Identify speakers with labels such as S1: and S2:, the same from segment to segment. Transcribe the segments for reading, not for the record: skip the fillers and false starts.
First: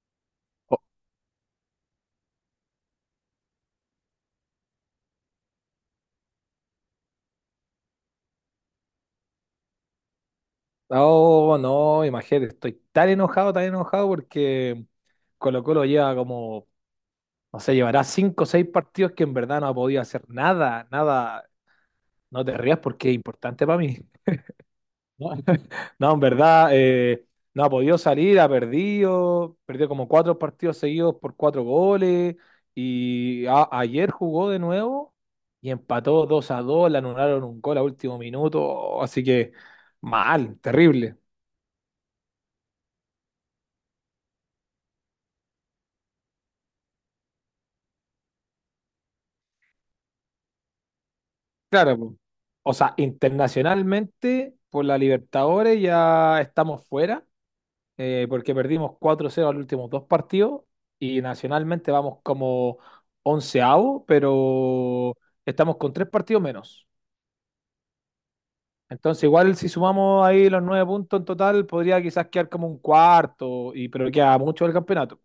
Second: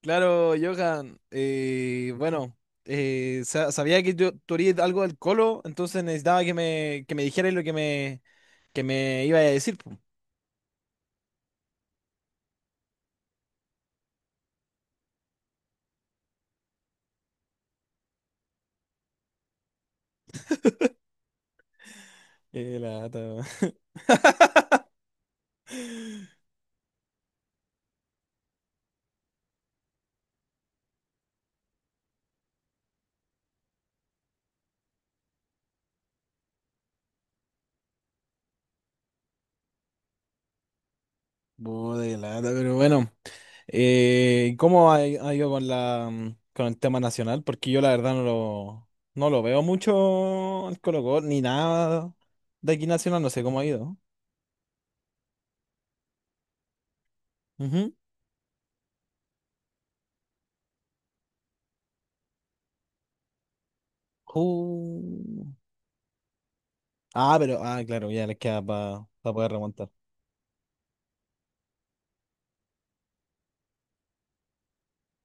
S1: Claro, Johan. Bueno, sabía que tú harías algo del Colo, entonces necesitaba que que me dijeras lo que que me iba a decir, po.
S2: Oh, no, imagínate, estoy tan enojado porque Colo Colo lleva como, no sé, llevará cinco o seis partidos que en verdad no ha podido hacer nada, nada. No te
S1: Qué
S2: rías porque es
S1: lata.
S2: importante para mí. No, no, en verdad, no ha podido salir, perdió como cuatro partidos seguidos por cuatro goles y ayer jugó de nuevo y empató 2-2, le anularon un gol a último minuto, así que mal, terrible.
S1: Puta, qué lata, pero bueno. ¿Cómo ha ido con con el tema nacional? Porque yo la verdad no lo veo mucho el Colo Colo, ni
S2: Claro,
S1: nada
S2: po.
S1: de
S2: O
S1: aquí
S2: sea,
S1: nacional, no sé cómo ha ido.
S2: internacionalmente por la Libertadores ya estamos fuera,
S1: Ujú.
S2: porque perdimos 4-0 los últimos dos partidos y nacionalmente vamos como onceavo, pero
S1: Uh.
S2: estamos con tres partidos menos.
S1: Ah, pero, claro, ya les queda para
S2: Entonces,
S1: poder
S2: igual si
S1: remontar.
S2: sumamos ahí los nueve puntos en total, podría quizás quedar como un cuarto, pero queda mucho del campeonato.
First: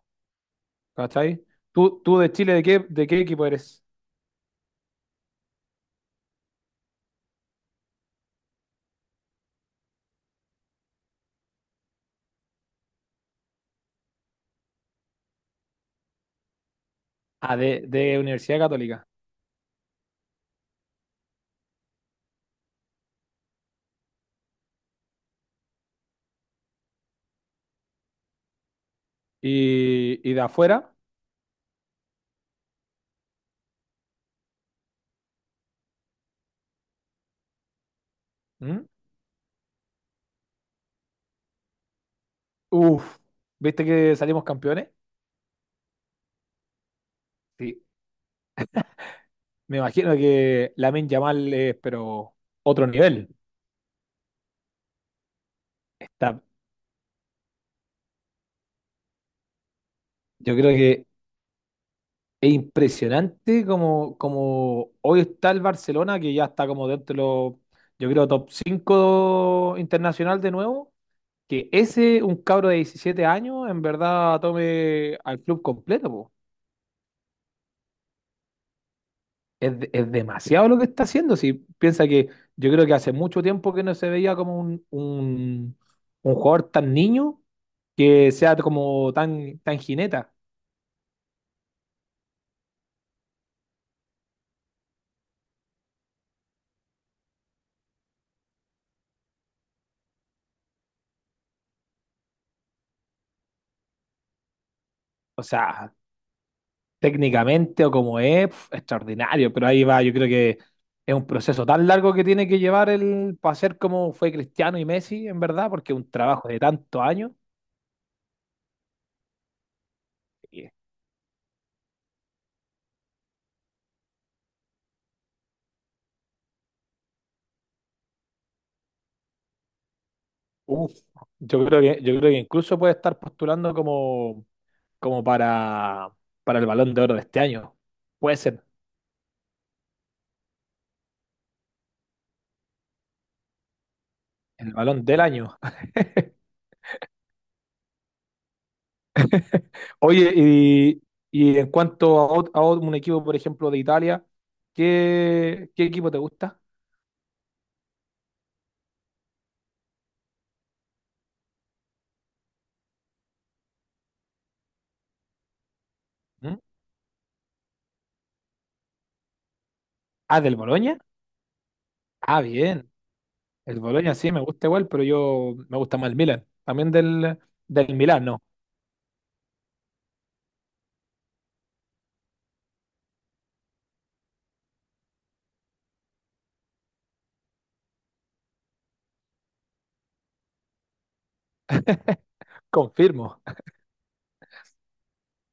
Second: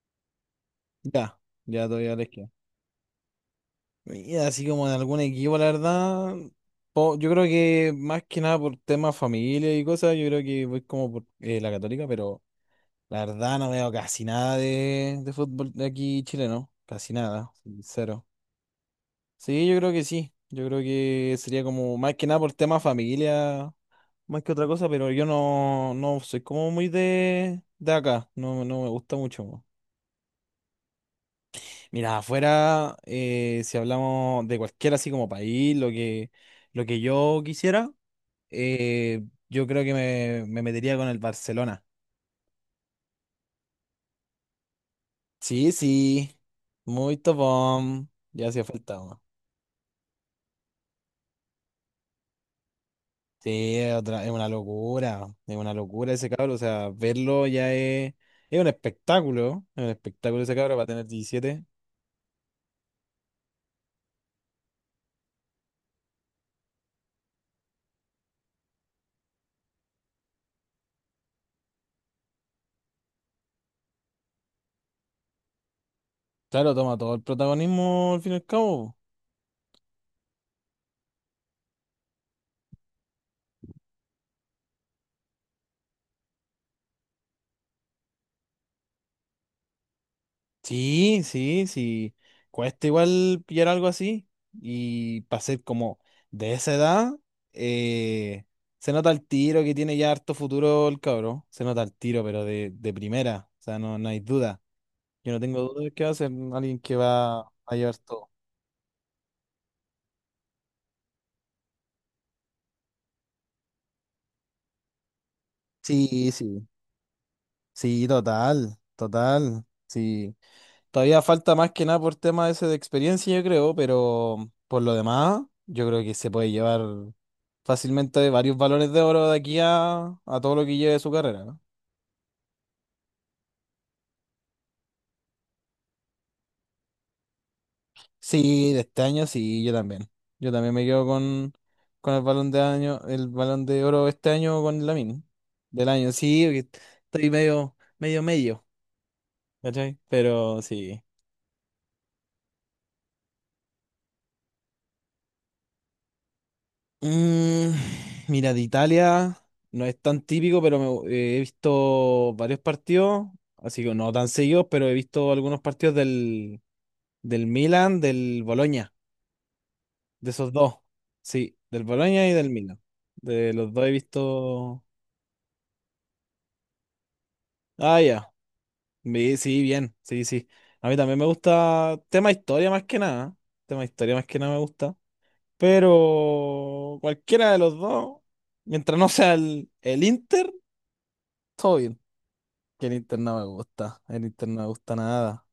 S1: Ya,
S2: ¿Cachai?
S1: ya
S2: ¿Tú,
S1: todavía
S2: tú
S1: les
S2: de
S1: queda.
S2: Chile, ¿de qué equipo eres?
S1: Y así como en algún equipo, la verdad, yo creo que más que nada por temas familia y cosas, yo creo que voy como por la Católica, pero la verdad no veo casi nada de fútbol de aquí chileno, casi nada,
S2: Ah, de
S1: cero.
S2: Universidad Católica.
S1: Sí, yo creo que sí, yo creo que sería como más que nada por temas familia, más que otra cosa, pero yo no, no soy como muy de acá, no, no me gusta mucho.
S2: ¿Y de afuera?
S1: Mira, afuera, si hablamos de cualquier así como país, lo que yo quisiera,
S2: ¿Mm?
S1: eh, yo creo que me metería con el Barcelona.
S2: Uf, ¿viste que salimos campeones?
S1: Sí, sí, muy
S2: Sí,
S1: topón, ya hacía falta, weón.
S2: me imagino que Lamine Yamal es, pero otro nivel.
S1: Sí, es otra, es una locura ese
S2: Está,
S1: cabro, o sea, verlo ya es un espectáculo ese
S2: yo creo
S1: cabro, va a
S2: que
S1: tener 17.
S2: es impresionante como, hoy está el Barcelona, que ya está como dentro de los, yo creo, top 5 internacional de nuevo. Que ese, un cabro de 17 años, en verdad tome al club completo, po.
S1: Claro, toma todo el protagonismo al fin y al cabo.
S2: Es demasiado lo que está haciendo. Si piensa que yo creo que hace mucho tiempo que no se veía como un jugador tan niño que sea como tan jineta.
S1: Sí, sí, sí. Cuesta igual pillar algo así. Y para ser como de esa edad, eh, se nota el tiro que tiene ya harto futuro el cabrón. Se nota el tiro, pero de primera. O sea, no, no hay duda. Yo no
S2: O
S1: tengo duda de
S2: sea,
S1: que va a ser alguien que va a
S2: técnicamente o
S1: llevar
S2: como
S1: todo.
S2: es, extraordinario. Pero ahí va, yo creo que es un proceso tan largo que tiene que llevar el para ser como fue Cristiano y Messi, en verdad, porque es un
S1: Sí,
S2: trabajo de
S1: sí.
S2: tantos años.
S1: Sí, total, total. Sí.
S2: Y,
S1: Todavía falta más que nada por tema ese de experiencia, yo creo, pero por lo demás, yo creo que se puede llevar fácilmente varios balones de oro de aquí a todo lo que
S2: Uf,
S1: lleve su carrera, ¿no?
S2: yo creo que incluso puede estar postulando como para el Balón de Oro de este año. Puede ser
S1: Sí, de este año sí, yo también. Yo también me quedo con el balón de año, el balón de oro este año
S2: el
S1: con
S2: Balón del
S1: Lamine.
S2: año.
S1: Del año, sí, porque estoy medio, medio, medio, ¿cachai?
S2: Oye,
S1: Pero sí.
S2: y en cuanto a, un equipo, por ejemplo, de Italia, ¿qué equipo te gusta?
S1: Mm, mira, de Italia no es tan típico, pero he visto varios partidos, así que no tan seguidos, pero he visto algunos partidos
S2: ¿Mm?
S1: del, del Milan, del Boloña, de
S2: Ah,
S1: esos
S2: del
S1: dos.
S2: Boloña.
S1: Sí, del Boloña y
S2: Ah,
S1: del Milan.
S2: bien.
S1: De los
S2: El
S1: dos he
S2: Boloña sí me gusta
S1: visto.
S2: igual, pero yo me gusta más el Milan. También del
S1: Ah,
S2: Milan,
S1: ya.
S2: no.
S1: Sí, bien, sí, sí. A mí también me gusta tema historia más que nada. Tema historia más que nada me gusta. Pero cualquiera de los dos, mientras no sea el Inter, todo bien. Que el Inter no
S2: Confirmo.
S1: me gusta. El Inter no me gusta nada.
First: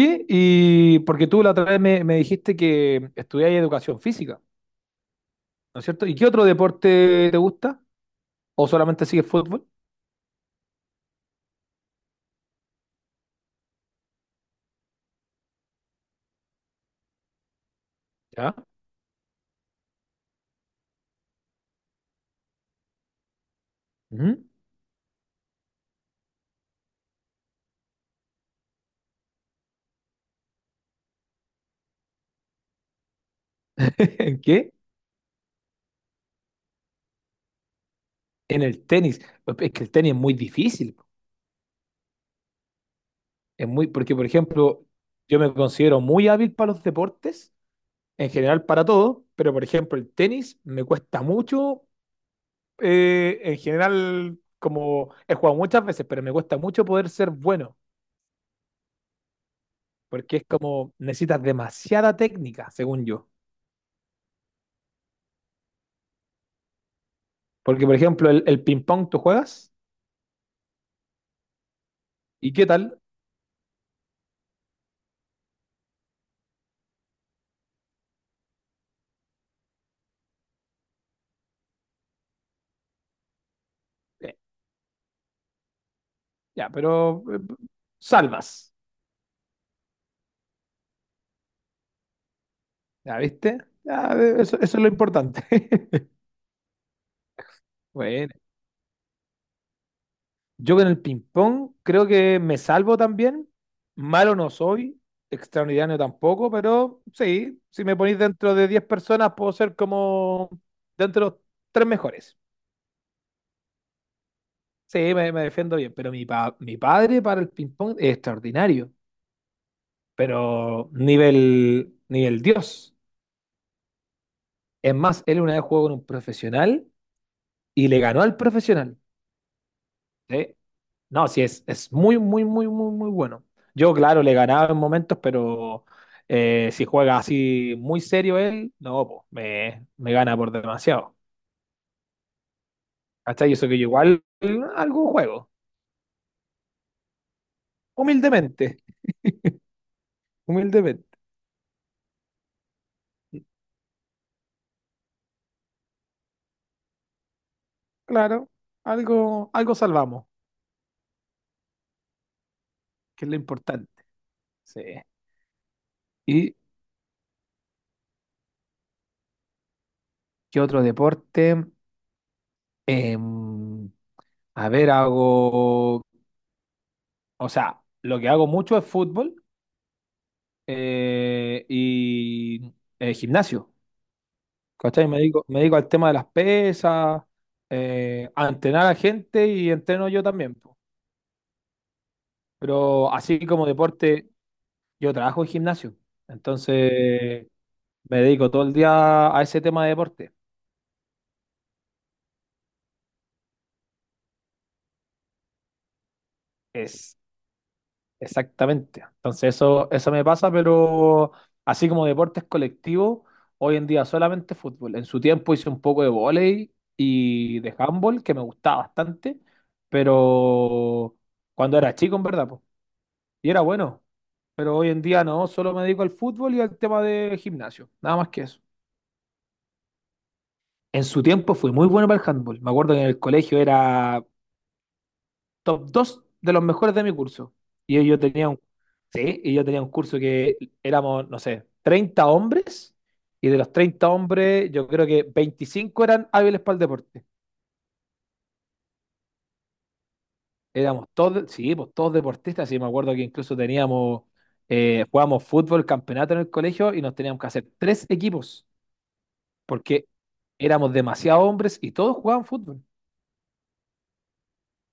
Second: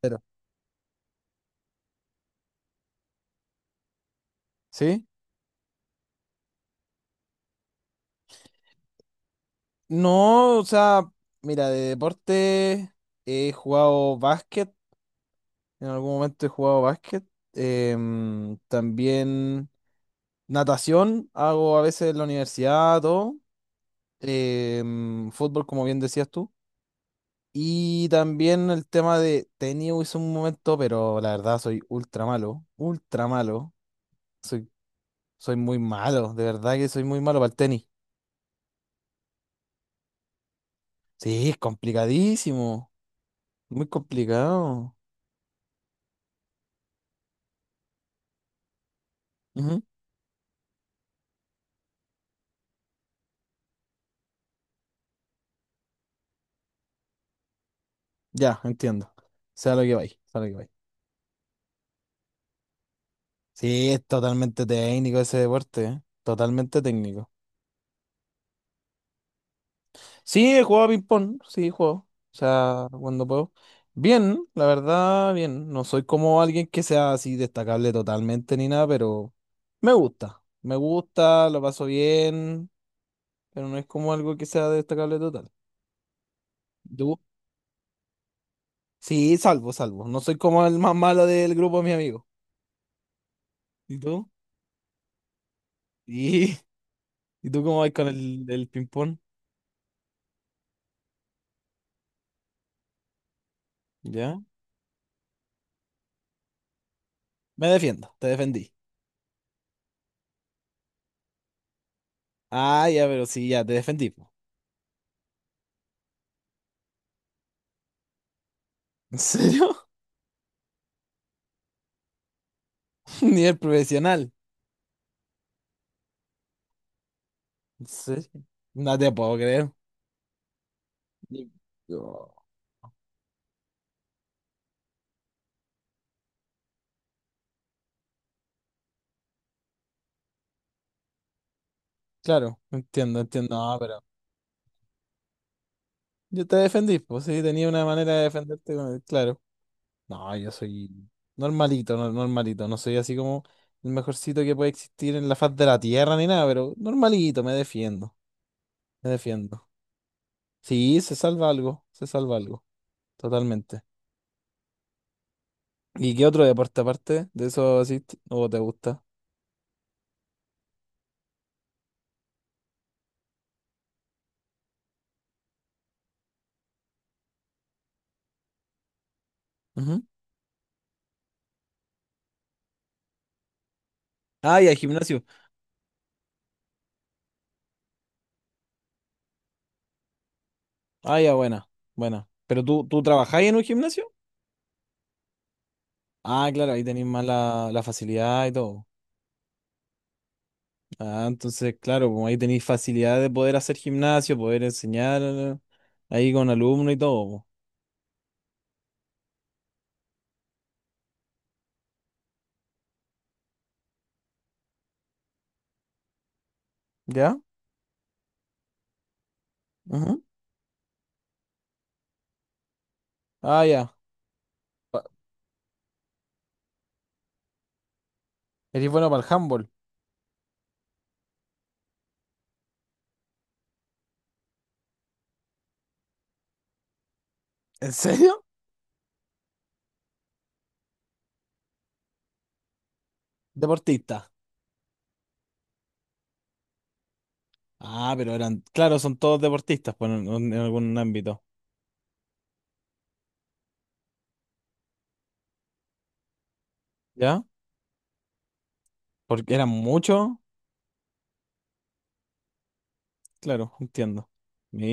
S1: Cero.
S2: y porque tú la otra vez me dijiste que estudiáis educación física,
S1: ¿Sí?
S2: ¿no es cierto? ¿Y qué otro deporte te gusta? ¿O solamente sigues fútbol?
S1: No, o sea, mira, de deporte he jugado básquet. En algún momento he jugado básquet.
S2: ¿Ya?
S1: También natación hago a veces en la universidad, todo.
S2: Ujú.
S1: Fútbol, como bien decías tú. Y también el tema de tenis hice un momento, pero la verdad soy ultra malo. Ultra malo.
S2: ¿En
S1: Soy,
S2: qué?
S1: soy muy malo. De verdad que soy muy malo para el tenis.
S2: En el tenis. Es que el tenis es muy difícil.
S1: Sí, es complicadísimo. Muy
S2: Porque, por ejemplo,
S1: complicado.
S2: yo me considero muy hábil para los deportes, en general para todo, pero, por
S1: Ujú.
S2: ejemplo, el tenis me cuesta mucho, en general, como he jugado muchas veces, pero me cuesta mucho poder ser bueno,
S1: Ya, entiendo. Sea lo que vais,
S2: porque
S1: sea
S2: es
S1: lo que vais.
S2: como necesitas demasiada técnica, según yo.
S1: Sí, es totalmente técnico ese deporte, ¿eh? Totalmente técnico.
S2: Porque, por ejemplo, el ping-pong tú juegas,
S1: Sí, he jugado a ping-pong, sí, he jugado. O
S2: ¿y qué
S1: sea,
S2: tal?
S1: cuando puedo. Bien, la verdad, bien. No soy como alguien que sea así destacable totalmente ni nada, pero me gusta. Me gusta, lo paso bien, pero no es como
S2: Eh,
S1: algo que sea destacable total.
S2: ya,
S1: ¿Tú?
S2: pero eh, salvas,
S1: Sí, salvo, salvo. No soy como el más malo del grupo de mis amigos.
S2: ¿ya viste?
S1: ¿Y
S2: Ya,
S1: tú?
S2: eso es lo importante.
S1: ¿Y, ¿y tú cómo vas con
S2: Bueno,
S1: el ping-pong?
S2: yo con el ping-pong creo que me salvo también. Malo
S1: ¿Ya?
S2: no soy, extraordinario tampoco, pero sí,
S1: Me
S2: si me
S1: defiendo,
S2: ponéis
S1: te
S2: dentro de
S1: defendí.
S2: 10 personas, puedo ser como dentro de los tres mejores.
S1: Ah, ya, pero sí, ya, te defendí, po.
S2: Sí, me defiendo bien, pero mi padre para el ping-pong es extraordinario,
S1: ¿En serio?
S2: pero nivel, nivel Dios.
S1: Nivel profesional.
S2: Es más, él una vez jugó con un profesional
S1: ¿En
S2: y le ganó al
S1: serio? No
S2: profesional.
S1: te puedo creer.
S2: Sí. No, sí,
S1: Ni-
S2: es muy,
S1: Oh.
S2: muy, muy, muy, muy bueno. Yo, claro, le ganaba en momentos, pero si juega así muy serio él, no, po, me gana por demasiado.
S1: Claro, entiendo,
S2: Hasta
S1: entiendo.
S2: eso
S1: No,
S2: que yo
S1: pero
S2: igual algo juego.
S1: yo te defendí, pues sí, tenía una manera de
S2: Humildemente,
S1: defenderte, claro. No, yo soy
S2: humildemente.
S1: normalito, normalito. No soy así como el mejorcito que puede existir en la faz de la tierra ni nada, pero normalito, me defiendo,
S2: Claro,
S1: me defiendo.
S2: algo salvamos,
S1: Sí, se salva algo, se salva algo.
S2: que es lo
S1: Totalmente.
S2: importante. Sí.
S1: ¿Y qué otro
S2: ¿Y
S1: deporte aparte de eso asiste o te gusta?
S2: qué otro deporte? Em, a ver, o sea, lo que hago mucho es fútbol
S1: Ujú.
S2: y gimnasio,
S1: Ah, ya,
S2: ¿cachai? Me
S1: gimnasio.
S2: dedico, me dedico al tema de las pesas, a entrenar a gente y entreno yo también. Po.
S1: Ah, ya, buena, buena. ¿Pero tú
S2: Pero así
S1: trabajáis en un
S2: como
S1: gimnasio?
S2: deporte, yo trabajo en gimnasio,
S1: Ah, claro, ahí tenéis más
S2: entonces
S1: la
S2: me
S1: facilidad
S2: dedico
S1: y
S2: todo el
S1: todo.
S2: día a ese tema de deporte.
S1: Ah, entonces, claro, como ahí tenéis facilidad de poder hacer gimnasio, poder enseñar ahí con alumnos y
S2: Es
S1: todo, po.
S2: Exactamente. Entonces eso me pasa, pero así como deportes colectivos, hoy en día solamente fútbol. En su tiempo hice un poco de vóley
S1: ¿Ya?
S2: y de handball, que me gustaba bastante,
S1: Ujú.
S2: pero cuando era chico, en verdad, po, y era
S1: Ah, ya.
S2: bueno. Pero hoy en
S1: Pa-
S2: día no, solo me dedico al fútbol y al tema de gimnasio, nada más que eso.
S1: Eres bueno para el handball.
S2: En su tiempo fui muy bueno para el handball. Me acuerdo que en el colegio era top 2 de los mejores de mi curso.
S1: ¿En
S2: Y yo
S1: serio?
S2: tenía un, sí, y yo tenía un curso que éramos, no sé, 30 hombres, y de los 30
S1: Deportista.
S2: hombres, yo creo que 25 eran hábiles para el deporte.
S1: Ah, pero eran, claro, son todos deportistas pues, en algún
S2: Éramos
S1: ámbito.
S2: todos, sí, pues todos deportistas, y me acuerdo que incluso jugábamos fútbol, campeonato en el colegio, y nos teníamos
S1: ¿Ya?
S2: que hacer tres equipos,
S1: Porque eran
S2: porque
S1: muchos.
S2: éramos demasiados hombres y todos jugaban fútbol.
S1: Claro, entiendo.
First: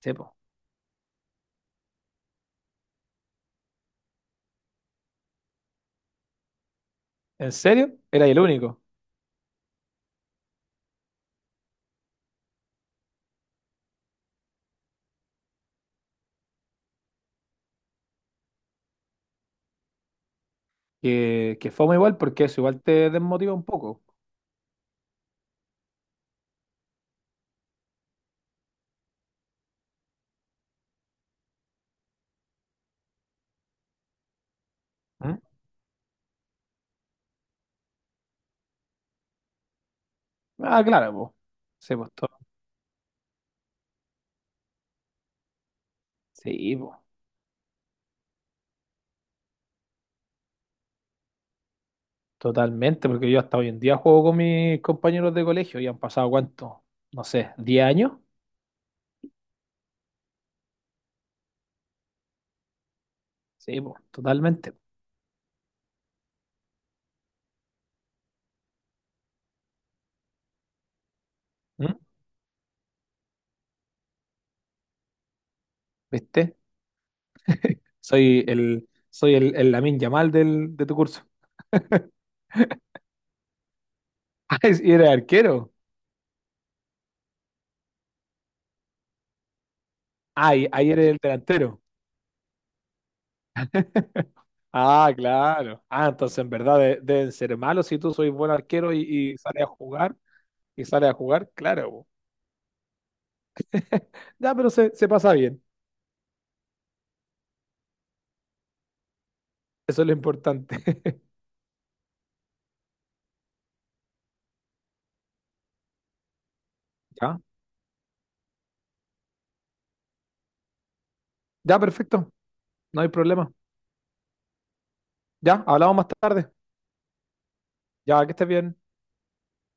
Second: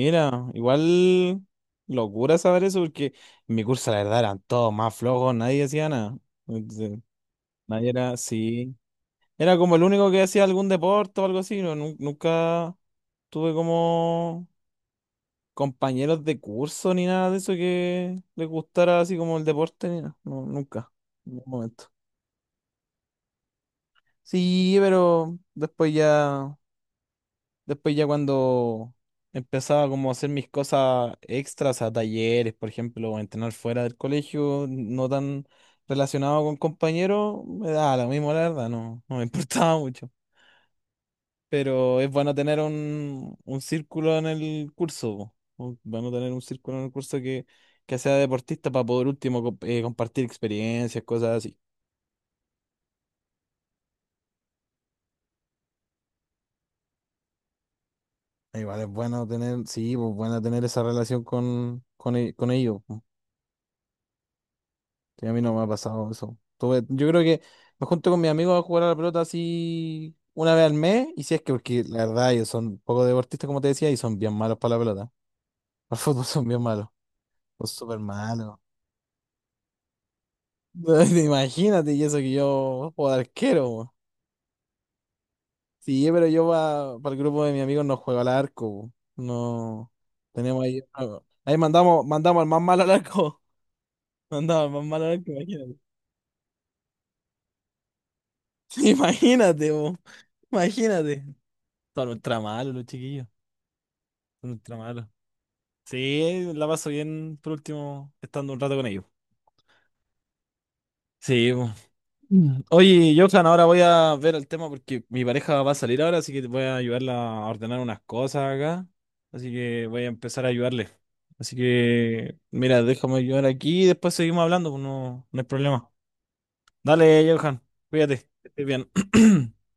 S2: Sí, po.
S1: igual locura saber eso porque en mi curso la verdad eran todos más flojos, nadie hacía nada. Entonces,
S2: ¿En
S1: nadie
S2: serio?
S1: era,
S2: Era el
S1: sí.
S2: único.
S1: Era como el único que hacía algún deporte o algo así. No, nunca tuve como compañeros de curso ni nada de eso que les gustara así como el deporte ni nada. No, nunca. En ningún
S2: Que fue
S1: momento.
S2: muy igual porque eso igual te desmotiva un poco.
S1: Sí, pero después ya. Después ya cuando empezaba como a hacer mis cosas extras a talleres, por ejemplo, o entrenar fuera del colegio, no
S2: ¿Mm?
S1: tan relacionado con compañeros, me daba lo mismo, la verdad, no, no me importaba mucho.
S2: Ah, claro, pues. Sí,
S1: Pero es
S2: pues, to-
S1: bueno tener un círculo en el curso, po. Bueno tener un
S2: sí,
S1: círculo en el
S2: pues,
S1: curso que sea deportista para poder último compartir experiencias, cosas así.
S2: totalmente, porque yo hasta hoy en día juego con mis compañeros de colegio y han pasado cuánto, no sé, 10 años.
S1: Igual es bueno tener, sí, pues bueno tener esa relación con, con ellos.
S2: Sí, pues, totalmente.
S1: Sí, a mí no me ha pasado eso. Yo creo que me junto con mis amigos a jugar a la pelota así una vez al mes, y si es que, porque
S2: ¿Mm?
S1: la verdad ellos son poco deportistas, como te decía, y son bien malos para la pelota. Al fútbol son
S2: ¿Viste?
S1: bien malos, son súper
S2: Soy
S1: malos.
S2: el, soy el, el Lamine Yamal de tu curso.
S1: Imagínate, y eso que yo juego de arquero, po.
S2: Ah, y eres arquero.
S1: Sí, pero yo para el grupo de mis amigos no juego al arco, po. No,
S2: Ah,
S1: tenemos
S2: y
S1: ahí,
S2: ahí eres el
S1: no. Ahí
S2: delantero.
S1: mandamos, mandamos al más malo al arco. Mandamos al más malo al
S2: Ah,
S1: arco, imagínate.
S2: claro. Ah, entonces en verdad deben ser malos si tú sois buen arquero y sales a
S1: Imagínate, po.
S2: jugar. Y sales a
S1: Imagínate.
S2: jugar, claro. po.
S1: Son ultra malos los chiquillos. Son
S2: Ya, pero
S1: ultra malos.
S2: se pasa bien.
S1: Sí, la paso bien por último estando un rato con ellos.
S2: Eso es lo importante.
S1: Sí, po. Mm. Oye, Johan, ahora voy a ver el tema porque mi pareja va a salir ahora, así que voy a ayudarla
S2: Ya,
S1: a ordenar unas cosas acá. Así que voy a empezar a ayudarle. Así
S2: ya, perfecto.
S1: que, mira,
S2: No hay
S1: déjame ayudar
S2: problema.
S1: aquí y después seguimos hablando, pues no, no hay
S2: Ya,
S1: problema.
S2: hablamos más tarde.
S1: Dale, Johan,
S2: Ya,
S1: cuídate,
S2: que
S1: que
S2: estés
S1: estés
S2: bien.
S1: bien.